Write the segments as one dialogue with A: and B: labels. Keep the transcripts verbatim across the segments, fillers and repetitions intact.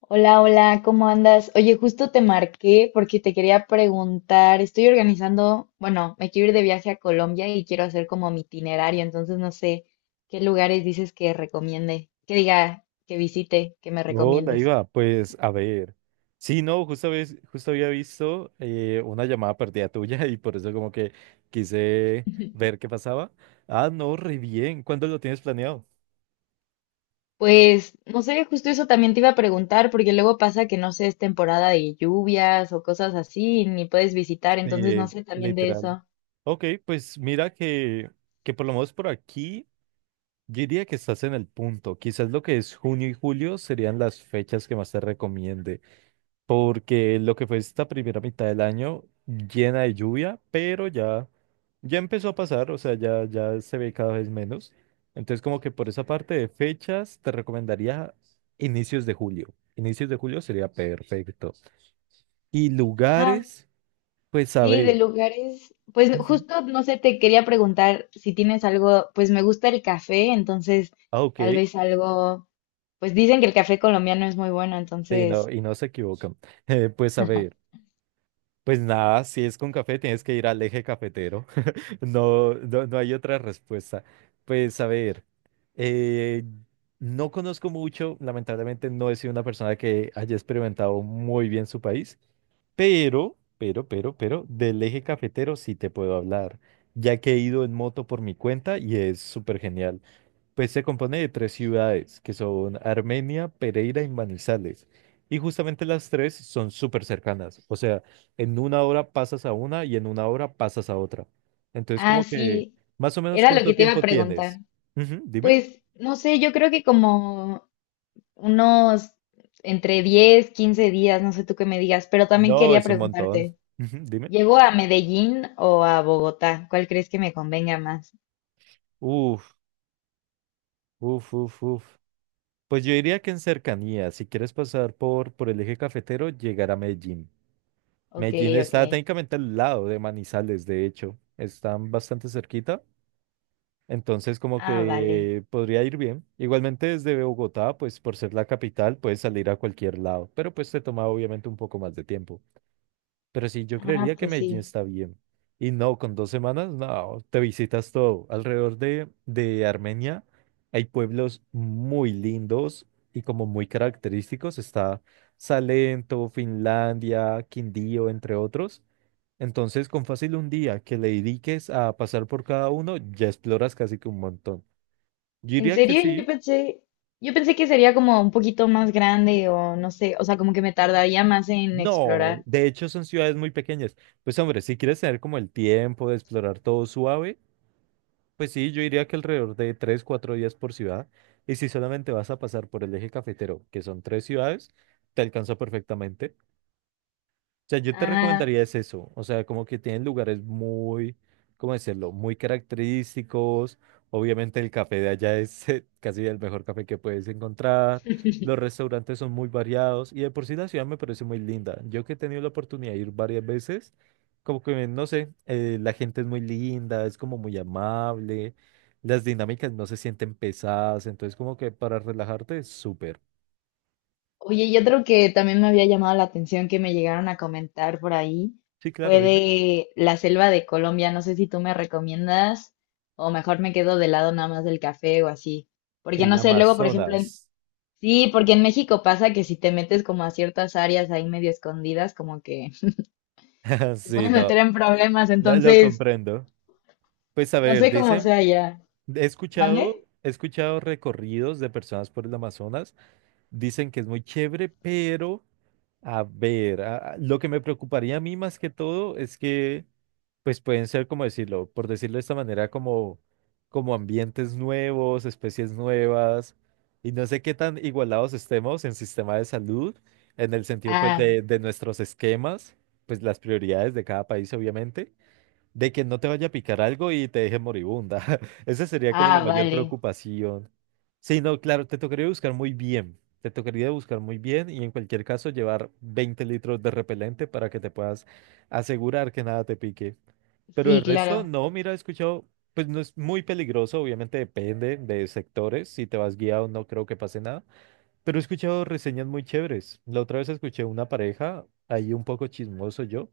A: Hola, hola, ¿cómo andas? Oye, justo te marqué porque te quería preguntar, estoy organizando, bueno, me quiero ir de viaje a Colombia y quiero hacer como mi itinerario, entonces no sé qué lugares dices que recomiende, que diga, que visite, que me
B: Hola,
A: recomiendes.
B: Iva. Pues a ver. Sí, no, justo, habéis- justo había visto eh, una llamada perdida tuya y por eso como que quise ver qué pasaba. Ah, no, re bien. ¿Cuándo lo tienes planeado?
A: Pues, no sé, justo eso también te iba a preguntar, porque luego pasa que no sé, es temporada de lluvias o cosas así, ni puedes visitar, entonces no
B: Eh,
A: sé también de
B: Literal.
A: eso.
B: Ok, pues mira que, que por lo menos por aquí, yo diría que estás en el punto. Quizás lo que es junio y julio serían las fechas que más te recomiende, porque lo que fue esta primera mitad del año llena de lluvia, pero ya, ya empezó a pasar, o sea, ya, ya se ve cada vez menos. Entonces, como que por esa parte de fechas, te recomendaría inicios de julio. Inicios de julio sería perfecto. Y lugares, pues a
A: Sí, de
B: ver.
A: lugares, pues
B: Ujú.
A: justo, no sé, te quería preguntar si tienes algo, pues me gusta el café, entonces
B: Ah, ok.
A: tal vez algo, pues dicen que el café colombiano es muy bueno,
B: Sí, no,
A: entonces,
B: y no se equivocan. Eh, pues a ver, pues nada, si es con café, tienes que ir al eje cafetero. No, no, no hay otra respuesta. Pues a ver, eh, no conozco mucho, lamentablemente no he sido una persona que haya experimentado muy bien su país, pero, pero, pero, pero, del eje cafetero sí te puedo hablar, ya que he ido en moto por mi cuenta y es súper genial. Pues se compone de tres ciudades, que son Armenia, Pereira y Manizales. Y justamente las tres son súper cercanas. O sea, en una hora pasas a una y en una hora pasas a otra. Entonces,
A: ah,
B: como que,
A: sí,
B: más o menos,
A: era lo
B: ¿cuánto
A: que te iba a
B: tiempo tienes?
A: preguntar.
B: Ujú, dime.
A: Pues no sé, yo creo que como unos entre diez quince días, no sé tú qué me digas, pero también
B: No,
A: quería
B: es un montón.
A: preguntarte,
B: Ujú, dime.
A: ¿llego a Medellín o a Bogotá? ¿Cuál crees que me convenga más?
B: Uf, uf, uf, uf. Pues yo diría que en cercanía, si quieres pasar por, por el eje cafetero, llegar a Medellín.
A: Ok,
B: Medellín
A: ok.
B: está técnicamente al lado de Manizales, de hecho. Están bastante cerquita. Entonces, como
A: Ah, vale.
B: que podría ir bien. Igualmente desde Bogotá, pues por ser la capital, puedes salir a cualquier lado, pero pues te toma obviamente un poco más de tiempo. Pero sí, yo
A: Ah,
B: creería que
A: pues
B: Medellín
A: sí.
B: está bien. Y no, con dos semanas, no, te visitas todo. Alrededor de, de Armenia hay pueblos muy lindos y como muy característicos. Está Salento, Finlandia, Quindío, entre otros. Entonces, con fácil un día que le dediques a pasar por cada uno, ya exploras casi que un montón. Yo
A: En
B: diría que
A: serio, yo
B: sí.
A: pensé, yo pensé que sería como un poquito más grande o no sé, o sea, como que me tardaría más en
B: No,
A: explorar.
B: de hecho son ciudades muy pequeñas. Pues hombre, si quieres tener como el tiempo de explorar todo suave, pues sí, yo diría que alrededor de tres, cuatro días por ciudad. Y si solamente vas a pasar por el eje cafetero, que son tres ciudades, te alcanza perfectamente. O sea, yo te
A: Ah,
B: recomendaría es eso, o sea, como que tienen lugares muy, ¿cómo decirlo? Muy característicos. Obviamente el café de allá es eh, casi el mejor café que puedes encontrar. Los restaurantes son muy variados y de por sí la ciudad me parece muy linda. Yo que he tenido la oportunidad de ir varias veces, como que, no sé, eh, la gente es muy linda, es como muy amable, las dinámicas no se sienten pesadas, entonces como que para relajarte es súper.
A: oye, y otro que también me había llamado la atención que me llegaron a comentar por ahí
B: Sí, claro,
A: fue
B: dime.
A: de la selva de Colombia. No sé si tú me recomiendas o mejor me quedo de lado nada más del café o así. Porque
B: El
A: no sé, luego, por ejemplo, en-
B: Amazonas.
A: sí, porque en México pasa que si te metes como a ciertas áreas ahí medio escondidas, como que te
B: Sí,
A: puedes
B: no.
A: meter en problemas,
B: La- lo
A: entonces
B: comprendo. Pues a
A: no
B: ver,
A: sé cómo
B: dicen,
A: sea ya.
B: he
A: ¿Mande?
B: escuchado, he escuchado recorridos de personas por el Amazonas, dicen que es muy chévere, pero a ver, a- a- lo que me preocuparía a mí más que todo es que, pues pueden ser, como decirlo, por decirlo de esta manera, como, como ambientes nuevos, especies nuevas, y no sé qué tan igualados estemos en sistema de salud, en el sentido, pues,
A: Ah,
B: de, de nuestros esquemas, pues las prioridades de cada país, obviamente. De que no te vaya a picar algo y te deje moribunda. Esa sería como la
A: ah,
B: mayor
A: vale.
B: preocupación. Sí, no, claro, te tocaría buscar muy bien. Te tocaría buscar muy bien y en cualquier caso llevar veinte litros de repelente para que te puedas asegurar que nada te pique. Pero el
A: Sí,
B: resto,
A: claro.
B: no, mira, he escuchado, pues no es muy peligroso, obviamente depende de sectores. Si te vas guiado, no creo que pase nada. Pero he escuchado reseñas muy chéveres. La otra vez escuché una pareja, ahí un poco chismoso yo,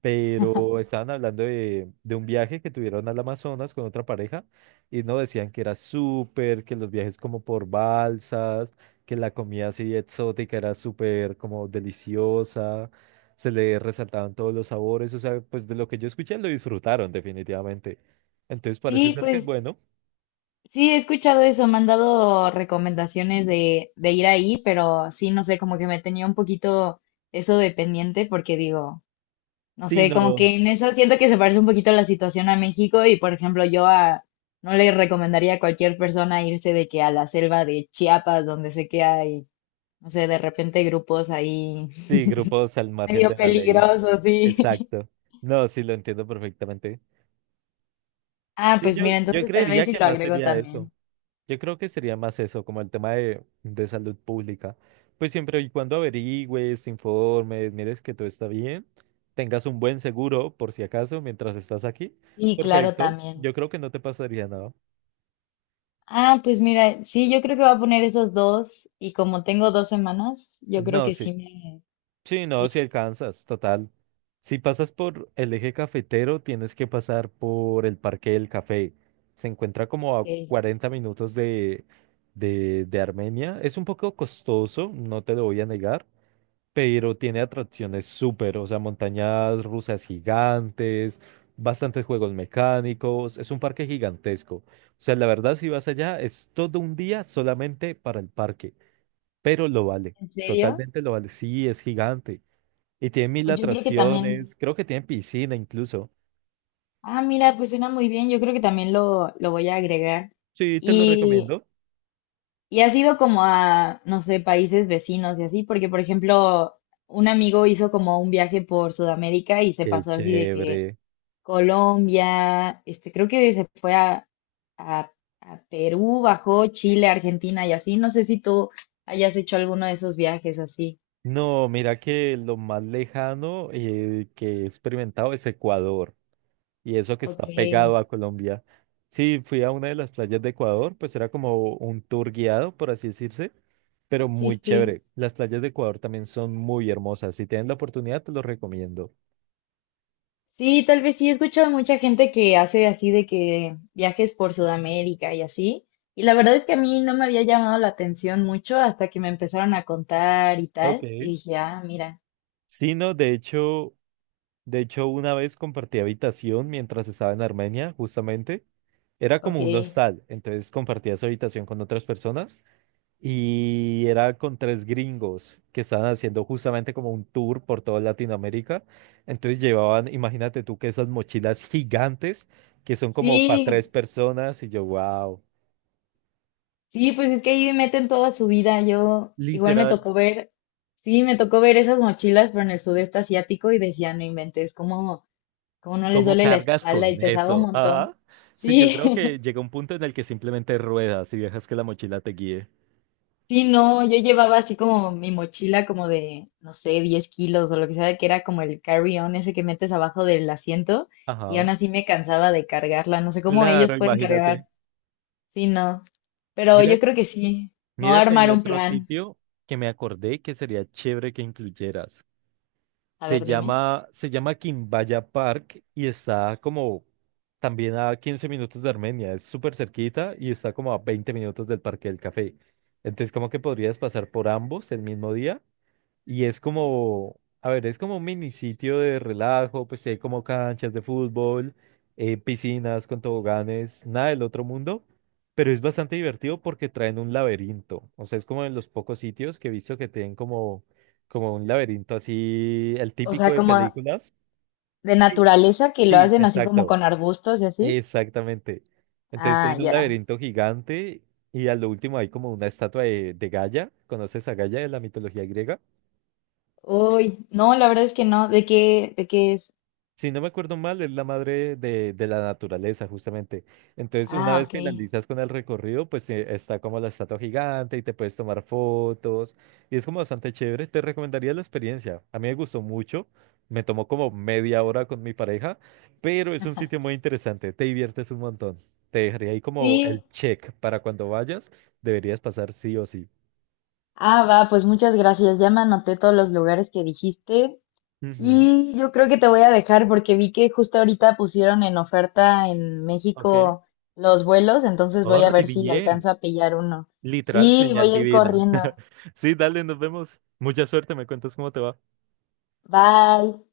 B: pero estaban hablando de, de un viaje que tuvieron al Amazonas con otra pareja y no decían que era súper, que los viajes como por balsas, que la comida así exótica era súper como deliciosa, se le resaltaban todos los sabores, o sea, pues de lo que yo escuché lo disfrutaron definitivamente. Entonces parece
A: Sí,
B: ser que es
A: pues
B: bueno.
A: sí, he escuchado eso. Me han dado recomendaciones de, de ir ahí, pero sí, no sé, como que me tenía un poquito eso de pendiente porque digo, no
B: Sí,
A: sé, como
B: no,
A: que en eso siento que se parece un poquito la situación a México y, por ejemplo, yo a, no le recomendaría a cualquier persona irse de que a la selva de Chiapas, donde sé que hay, no sé, de repente grupos ahí
B: sí, grupos al margen
A: medio
B: de la ley.
A: peligrosos, sí.
B: Exacto. No, sí, lo entiendo perfectamente.
A: Ah,
B: Sí,
A: pues
B: yo,
A: mira,
B: yo
A: entonces tal
B: creería
A: vez sí
B: que
A: lo
B: más
A: agrego
B: sería eso.
A: también.
B: Yo creo que sería más eso, como el tema de, de salud pública. Pues siempre y cuando averigües, te informes, mires que todo está bien, tengas un buen seguro por si acaso mientras estás aquí.
A: Y claro,
B: Perfecto.
A: también.
B: Yo creo que no te pasaría nada.
A: Ah, pues mira, sí, yo creo que voy a poner esos dos y como tengo dos semanas, yo creo
B: No,
A: que sí
B: sí.
A: me...
B: Sí,
A: Sí,
B: no, si alcanzas, total. Si pasas por el eje cafetero, tienes que pasar por el Parque del Café. Se encuentra como
A: ok.
B: a cuarenta minutos de, de, de Armenia. Es un poco costoso, no te lo voy a negar, pero tiene atracciones súper, o sea, montañas rusas gigantes, bastantes juegos mecánicos, es un parque gigantesco. O sea, la verdad, si vas allá, es todo un día solamente para el parque, pero lo vale,
A: ¿En serio?
B: totalmente lo vale, sí, es gigante. Y tiene mil
A: Pues yo creo que también...
B: atracciones, creo que tiene piscina incluso.
A: Ah, mira, pues suena muy bien, yo creo que también lo, lo voy a agregar.
B: Sí, te lo
A: Y,
B: recomiendo.
A: y ha sido como a, no sé, países vecinos y así, porque por ejemplo, un amigo hizo como un viaje por Sudamérica y se
B: Qué
A: pasó así de que
B: chévere.
A: Colombia, este, creo que se fue a, a- a Perú, bajó Chile, Argentina y así. No sé si tú hayas hecho alguno de esos viajes así.
B: No, mira que lo más lejano eh, que he experimentado es Ecuador, y eso que
A: Ok,
B: está pegado
A: sí,
B: a Colombia. Sí, fui a una de las playas de Ecuador, pues era como un tour guiado, por así decirse, pero muy
A: sí.
B: chévere. Las playas de Ecuador también son muy hermosas. Si tienen la oportunidad, te los recomiendo.
A: Sí, tal vez sí, he escuchado mucha gente que hace así de que viajes por Sudamérica y así. Y la verdad es que a mí no me había llamado la atención mucho hasta que me empezaron a contar y
B: Ok.
A: tal. Y dije, ah, mira,
B: Sí, no, de hecho, de hecho una vez compartí habitación mientras estaba en Armenia, justamente. Era
A: ok.
B: como un hostal, entonces compartías habitación con otras personas y era con tres gringos que estaban haciendo justamente como un tour por toda Latinoamérica. Entonces llevaban, imagínate tú, que esas mochilas gigantes que son como para tres
A: Sí,
B: personas y yo, wow,
A: sí, pues es que ahí meten toda su vida. Yo igual me
B: literal,
A: tocó ver, sí, me tocó ver esas mochilas, pero en el sudeste asiático y decía, no inventes, cómo, cómo no les
B: ¿cómo
A: duele la
B: cargas
A: espalda y
B: con
A: pesaba un
B: eso?
A: montón.
B: Ajá. Sí, yo
A: Sí,
B: creo que llega un punto en el que simplemente ruedas y dejas que la mochila te guíe.
A: sí, no, yo llevaba así como mi mochila como de, no sé, diez kilos o lo que sea, que era como el carry-on ese que metes abajo del asiento y
B: Ajá.
A: aún así me cansaba de cargarla. No sé cómo ellos
B: Claro,
A: pueden
B: imagínate.
A: cargar. Sí, no, pero
B: Mira,
A: yo creo que sí. Me voy
B: mira
A: a
B: que hay
A: armar un
B: otro
A: plan.
B: sitio que me acordé que sería chévere que incluyeras.
A: A
B: Se
A: ver, dime.
B: llama, se llama Quimbaya Park y está como también a quince minutos de Armenia. Es súper cerquita y está como a veinte minutos del Parque del Café. Entonces, como que podrías pasar por ambos el mismo día y es como, a ver, es como un mini sitio de relajo, pues si hay como canchas de fútbol, eh, piscinas con toboganes, nada del otro mundo, pero es bastante divertido porque traen un laberinto. O sea, es como de los pocos sitios que he visto que tienen como, como, un laberinto así, el
A: O
B: típico
A: sea,
B: de
A: como
B: películas.
A: de
B: Sí,
A: naturaleza que lo
B: sí,
A: hacen así como
B: exacto,
A: con arbustos y así.
B: exactamente. Entonces
A: Ah,
B: tienen un
A: ya.
B: laberinto gigante y a lo último hay como una estatua de, de Gaia. ¿Conoces a Gaia de la mitología griega?
A: Uy, no, la verdad es que no. ¿De qué, de qué es?
B: Si no me acuerdo mal, es la madre de, de la naturaleza, justamente. Entonces, una
A: Ah,
B: vez
A: ok.
B: finalizas con el recorrido, pues eh, está como la estatua gigante y te puedes tomar fotos. Y es como bastante chévere. Te recomendaría la experiencia. A mí me gustó mucho. Me tomó como media hora con mi pareja, pero es un sitio muy interesante. Te diviertes un montón. Te dejaría ahí como el
A: Sí.
B: check para cuando vayas. Deberías pasar sí o sí.
A: Ah, va, pues muchas gracias. Ya me anoté todos los lugares que dijiste.
B: Ujú.
A: Y yo creo que te voy a dejar porque vi que justo ahorita pusieron en oferta en
B: Ok.
A: México los vuelos, entonces
B: Oh,
A: voy a
B: re
A: ver si
B: bien.
A: alcanzo a pillar uno.
B: Literal,
A: Sí,
B: señal
A: voy a ir
B: divina.
A: corriendo.
B: Sí, dale, nos vemos. Mucha suerte, me cuentas cómo te va.
A: Bye.